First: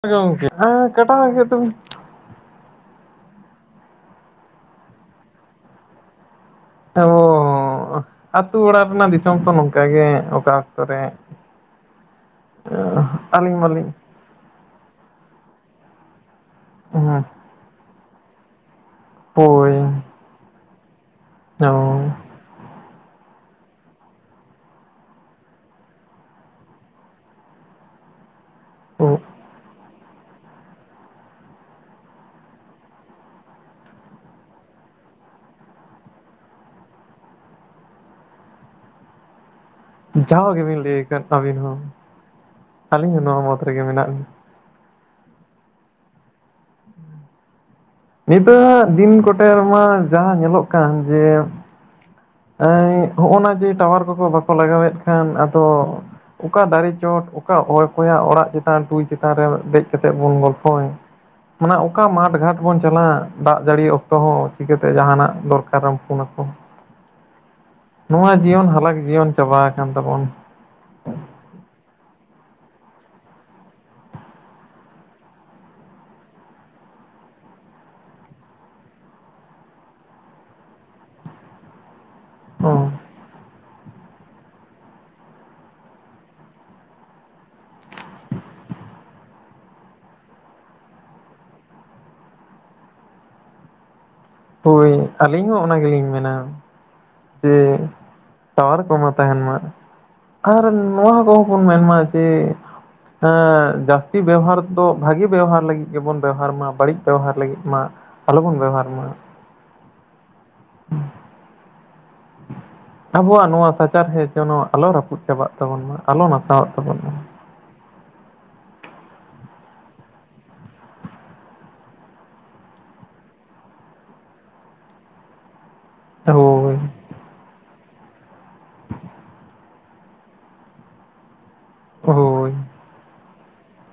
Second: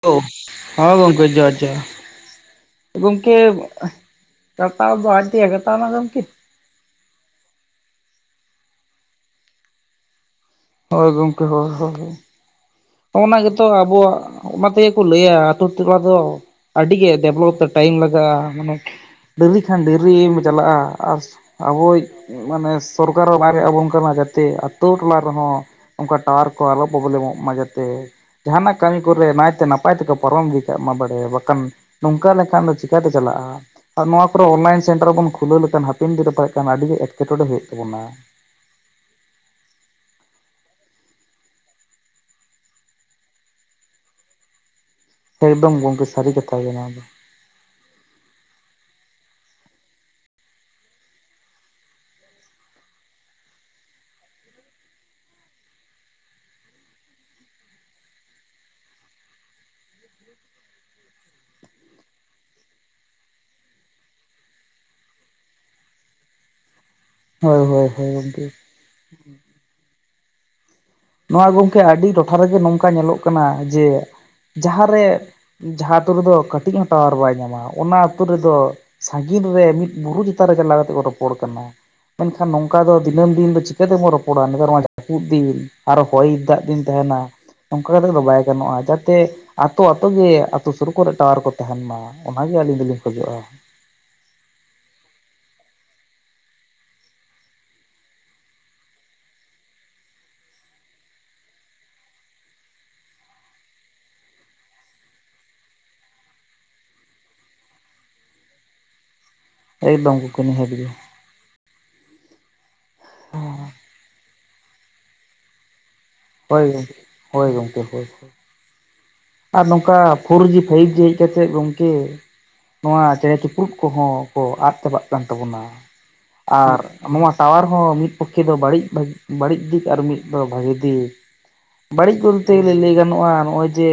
ᱜᱚᱝᱠᱮ ᱦᱮᱞᱳ, ᱦᱮᱸ ᱜᱚᱢᱠᱮ ᱠᱟᱴᱟᱣ ᱜᱮ ᱡᱚᱦᱟᱨ ᱛᱚᱵᱮ ᱡᱚᱦᱟᱨ᱾ ᱜᱚᱢᱠᱮ ᱠᱟᱴᱟᱣ ᱫᱚ ᱟᱡ ᱛᱮᱜᱮ ᱠᱟᱴᱟᱣ ᱱᱟ ᱜᱚᱢᱠᱮ᱾ [inaudible] ᱟᱹᱛᱳ ᱚᱲᱟᱜ ᱨᱮᱱᱟᱜ ᱫᱤᱥᱚᱢ ᱛᱚ ᱱᱚᱝᱠᱟ ᱜᱮ᱾ ᱚᱠᱟ ᱨᱮ ᱦᱚᱳᱭ ᱜᱚᱢᱠᱮ ᱦᱚᱭ ᱦᱚᱭ᱾ ᱚᱱᱟ ᱟᱹᱞᱤᱧ ᱜᱮᱛᱚ ᱢᱟᱞᱤᱧ ᱟᱵᱚᱣᱟᱜ ᱚᱱᱟ ᱛᱮᱜᱮ ᱠᱚ ᱞᱟᱹᱭᱟ ᱟᱹᱛᱩ ᱴᱚᱞᱟ ᱫᱚ ᱟᱹᱰᱤ ᱜᱮ ᱦᱮᱸ ᱰᱮᱵᱷᱞᱚᱯ ᱛᱮ ᱴᱟᱭᱤᱢ ᱞᱟᱜᱟᱜᱼᱟ ᱾ ᱢᱟᱱᱮ ᱰᱮᱨᱤ ᱦᱳᱭ ᱠᱷᱟᱱ ᱰᱨᱤᱢ ᱪᱟᱞᱟᱜᱼᱟ ᱟᱨ ᱟᱵᱚᱭᱤᱡ ᱢᱟᱱᱮ ᱥᱚᱨᱠᱟᱨᱟᱜ ᱦᱚᱸ ᱵᱟᱭ ᱠᱚᱭᱜ ᱟᱵᱚᱱ ᱠᱟᱱᱟ ᱡᱟᱛᱮ ᱟᱛᱳ ᱴᱚᱞᱟ ᱨᱮᱦᱚᱸ ᱚᱱᱠᱟ ᱴᱟᱣᱟᱨ ᱠᱚ ᱟᱞᱚ ᱯᱨᱚᱵᱞᱮᱢᱚᱜ ᱢᱟ ᱡᱟᱛᱮ, ᱡᱟᱦᱟᱱᱟᱜ ᱠᱟᱹᱢᱤ ᱠᱚᱨᱮ ᱱᱟᱭᱛᱮ ᱱᱟᱯᱟᱭ ᱱᱟᱯᱟᱭ ᱛᱮᱠᱚ ᱯᱟᱨᱚᱢ ᱤᱫᱤ ᱠᱟᱜ ᱢᱟ ᱵᱟᱲᱮ, ᱵᱟᱠᱷᱟᱱ ᱱᱚᱝᱠᱟ ᱞᱮᱠᱷᱟᱱ ᱫᱚ ᱪᱤᱠᱟᱛᱮ ᱪᱟᱞᱟᱜᱼᱟ ᱾ ᱟᱨ ᱱᱚᱣᱟ ᱠᱚᱨᱮ ᱚᱱᱞᱟᱭᱤᱱ ᱥᱮᱱᱴᱟᱨ ᱵᱚᱱ ᱠᱷᱩᱞᱟᱹᱣ ᱞᱮᱠᱷᱟᱱ ᱦᱟᱹᱯᱤᱱ ᱫᱤᱱ ᱨᱮ ᱯᱟᱞᱮ ᱡᱩᱫᱤ ᱟᱹᱰᱤ ᱜᱮ ᱮᱴᱠᱮᱴᱚᱬᱮ ᱦᱩᱭᱩᱜ ᱛᱟᱵᱚᱱᱟ ᱾ ᱡᱟᱣ ᱜᱮᱵᱤᱱ ᱞᱟᱹᱭ ᱟᱠᱟᱫ ᱟᱹᱵᱤᱱ ᱦᱚᱸ, ᱟᱹᱞᱤᱧ ᱦᱚᱸ ᱱᱚᱣᱟ ᱢᱚᱛ ᱨᱮᱜᱮ ᱢᱮᱱᱟᱜ ᱞᱤᱧᱼᱟ ᱾ ᱮᱠᱫᱚᱢ ᱜᱚᱢᱠᱮ ᱥᱟᱹᱨᱤ ᱠᱟᱛᱷᱟ ᱜᱮ ᱱᱚᱣᱟ ᱫᱚ ᱾ ᱱᱤᱛᱚᱜ ᱫᱤᱱ ᱠᱚᱴᱮ ᱢᱟ ᱡᱟᱸᱦᱟᱸ ᱧᱮᱞᱚᱜ ᱠᱟᱱ ᱡᱮ [inaudible] ᱦᱚᱜᱼᱚ ᱱᱟ ᱡᱮ ᱴᱟᱣᱟᱨ ᱠᱚᱠᱚ ᱵᱟᱠᱚ ᱞᱟᱜᱟᱣᱮᱫ ᱠᱷᱟᱱ ᱟᱫᱚ ᱚᱠᱟ ᱫᱟᱨᱮ ᱪᱚᱴ ᱚᱠᱟ ᱚᱠᱚᱭ ᱠᱚᱭᱟᱜ ᱚᱲᱟᱜ ᱪᱮᱛᱟᱱ ᱴᱩᱭ ᱪᱮᱛᱟᱱ ᱨᱮ ᱫᱮᱡ ᱠᱟᱛᱮᱫ ᱵᱚᱱ ᱜᱚᱞᱯᱷᱚᱭᱟ ᱾ ᱢᱟᱱᱮ ᱚᱠᱟ ᱢᱟᱴᱷ ᱜᱷᱟᱴ ᱵᱚᱱ ᱪᱟᱞᱟᱜᱼᱟ, ᱫᱟᱜ ᱡᱟᱹᱲᱤ ᱚᱠᱛᱚ ᱦᱚᱸ ᱪᱤᱠᱟᱹᱛᱮ ᱡᱟᱦᱟᱱᱟᱜ ᱫᱚᱨᱠᱟᱨᱮᱢ ᱯᱷᱳᱱ ᱟᱠᱚ ᱾ ᱦᱳᱭ ᱦᱳᱭ ᱱᱚᱣᱟ ᱜᱚᱢᱠᱮ ᱡᱤᱭᱚᱱ ᱦᱟᱞᱟᱠ ᱡᱤᱭᱚᱱ ᱪᱟᱵᱟ ᱟᱠᱟᱱ ᱛᱟᱵᱚᱱ ᱾ ᱱᱚᱣᱟ ᱜᱚᱢᱠᱮ ᱟᱹᱰᱤ ᱴᱚᱴᱷᱟ ᱨᱮᱜᱮ ᱱᱚᱝᱠᱟ ᱧᱮᱞᱚᱜ ᱠᱟᱱᱟ ᱾ ᱡᱮ ᱡᱟᱸᱦᱟ ᱨᱮ ᱡᱟᱸᱦᱟᱸ ᱟᱛᱩ ᱨᱮᱫᱚ ᱠᱟᱹᱴᱤᱡ ᱦᱚᱸ ᱴᱟᱣᱟᱨ ᱵᱟᱭ ᱧᱟᱢᱟ ᱚᱱᱟ ᱟᱹᱛᱩ ᱨᱮᱫᱚ ᱥᱟᱺᱜᱤᱧ ᱨᱮ ᱢᱤᱫ ᱵᱩᱨᱩ ᱪᱮᱛᱟᱱ ᱨᱮ ᱪᱟᱞᱟᱣ ᱠᱟᱛᱮᱫ ᱠᱚ ᱨᱚᱯᱚᱲ ᱠᱟᱱᱟ ᱾ ᱢᱮᱱᱠᱷᱟᱱ ᱱᱚᱝᱠᱟ ᱦᱚᱸ ᱫᱚ ᱫᱤᱱᱟᱹᱢ ᱫᱤᱱ ᱫᱚ ᱪᱤᱠᱟᱹ ᱛᱮᱵᱚᱱ ᱨᱚᱯᱚᱲᱟ ᱱᱮᱛᱟᱨ ᱢᱟ ᱡᱟᱹᱯᱩᱫ ᱫᱤᱱ ᱾ ᱟᱨᱚ ᱦᱚᱭ ᱫᱟᱜ ᱫᱤᱱ ᱛᱟᱦᱮᱱᱟ ᱱᱚᱝᱠᱟ ᱠᱟᱛᱮ ᱫᱚ ᱵᱟᱭ ᱜᱟᱱᱚᱜᱼᱟ᱾ ᱡᱟᱛᱮ ᱟᱛᱳ ᱟᱛᱳ ᱜᱮ ᱟᱹᱛᱩ ᱥᱩᱨ ᱠᱚᱨᱮ ᱴᱟᱣᱟᱨ ᱠᱚ ᱛᱟᱦᱮᱱ ᱢᱟ ᱚᱱᱟᱜᱮ ᱟᱹᱞᱤᱧ ᱫᱚᱞᱤᱧ ᱠᱷᱚᱡᱚᱜᱼᱟ ᱾ ᱦᱳᱭ ᱟᱹᱞᱤᱧ ᱦᱚᱸ ᱚᱱᱟ ᱜᱮᱞᱤᱧ ᱢᱮᱱᱟ ᱾ ᱡᱮ ᱴᱟᱣᱟᱨ ᱠᱚᱢᱟ ᱛᱟᱦᱮᱱ ᱢᱟ ᱾ ᱟᱨ ᱱᱚᱣᱟ ᱠᱚᱦᱚᱸ ᱵᱚᱱ ᱢᱮᱱᱢᱟ ᱡᱮ ᱡᱟᱹᱥᱛᱤ ᱵᱮᱣᱦᱟᱨ ᱫᱚ ᱵᱷᱟᱜᱮ ᱵᱮᱵᱦᱟᱨ ᱞᱟᱹᱜᱤᱫ ᱜᱮᱵᱚᱱ ᱵᱮᱣᱦᱟᱨ ᱢᱟ, ᱵᱟᱹᱲᱤᱡ ᱵᱮᱣᱦᱟᱨ ᱞᱟᱹᱜᱤᱫ ᱢᱟ ᱟᱞᱚ ᱵᱚᱱ ᱵᱮᱦᱟᱨ ᱢᱟ ᱾ ᱮᱠᱫᱚᱢ ᱜᱚᱢᱠᱮ ᱱᱤᱦᱟ. ᱛ ᱜᱮ ᱾ ᱟᱵᱚᱣᱟᱜ ᱱᱚᱣᱟ ᱥᱟᱪᱟᱨᱦᱮᱫ ᱡᱮᱱᱚ ᱟᱞᱚ ᱨᱟᱹᱯᱩᱫ ᱪᱟᱵᱟᱜ ᱛᱟᱵᱚᱱ ᱢᱟ, ᱟᱞᱚ ᱱᱟᱥᱟᱣᱟᱜ ᱦᱳᱭ ᱜᱚᱢᱠᱮ ᱛᱟᱵᱚᱱ ᱢᱟ ᱾ ᱦᱳᱭ ᱜᱚᱢᱠᱮ ᱦᱳᱭ᱾ ᱟᱨ ᱱᱚᱝᱠᱟ ᱯᱷᱳᱨ ᱡᱤ ᱯᱷᱟᱭᱤᱵ ᱡᱤ ᱦᱮᱡ ᱠᱟᱛᱮᱫ ᱜᱚᱝᱠᱮ ᱱᱚᱣᱟ ᱪᱮᱬᱮ ᱪᱤᱯᱨᱩᱫ ᱠᱚᱦᱚᱸ ᱠᱚ ᱟᱫ ᱪᱟᱵᱟᱜ ᱠᱟᱱ ᱛᱟᱵᱚᱱᱟ ᱾ ᱦᱳᱭ ᱟᱨ ᱱᱚᱣᱟ ᱴᱟᱣᱟᱨ ᱦᱚᱸ ᱢᱤᱫ ᱯᱚᱠᱠᱷᱮ ᱫᱚ ᱵᱟᱹᱲᱤᱡ ᱵᱟᱹᱲᱤᱡ ᱫᱤᱠ ᱟᱨ ᱢᱤᱫ ᱫᱚ ᱵᱷᱟᱜᱤ ᱫᱤᱠ ᱵᱟᱹᱲᱤᱡ ᱠᱚ ᱦᱳᱭ ᱛᱮᱜᱮᱞᱮ ᱞᱟᱹᱭ ᱜᱟᱱᱚᱜᱼᱟ ᱾ ᱱᱚᱜᱼᱚᱭ ᱡᱮ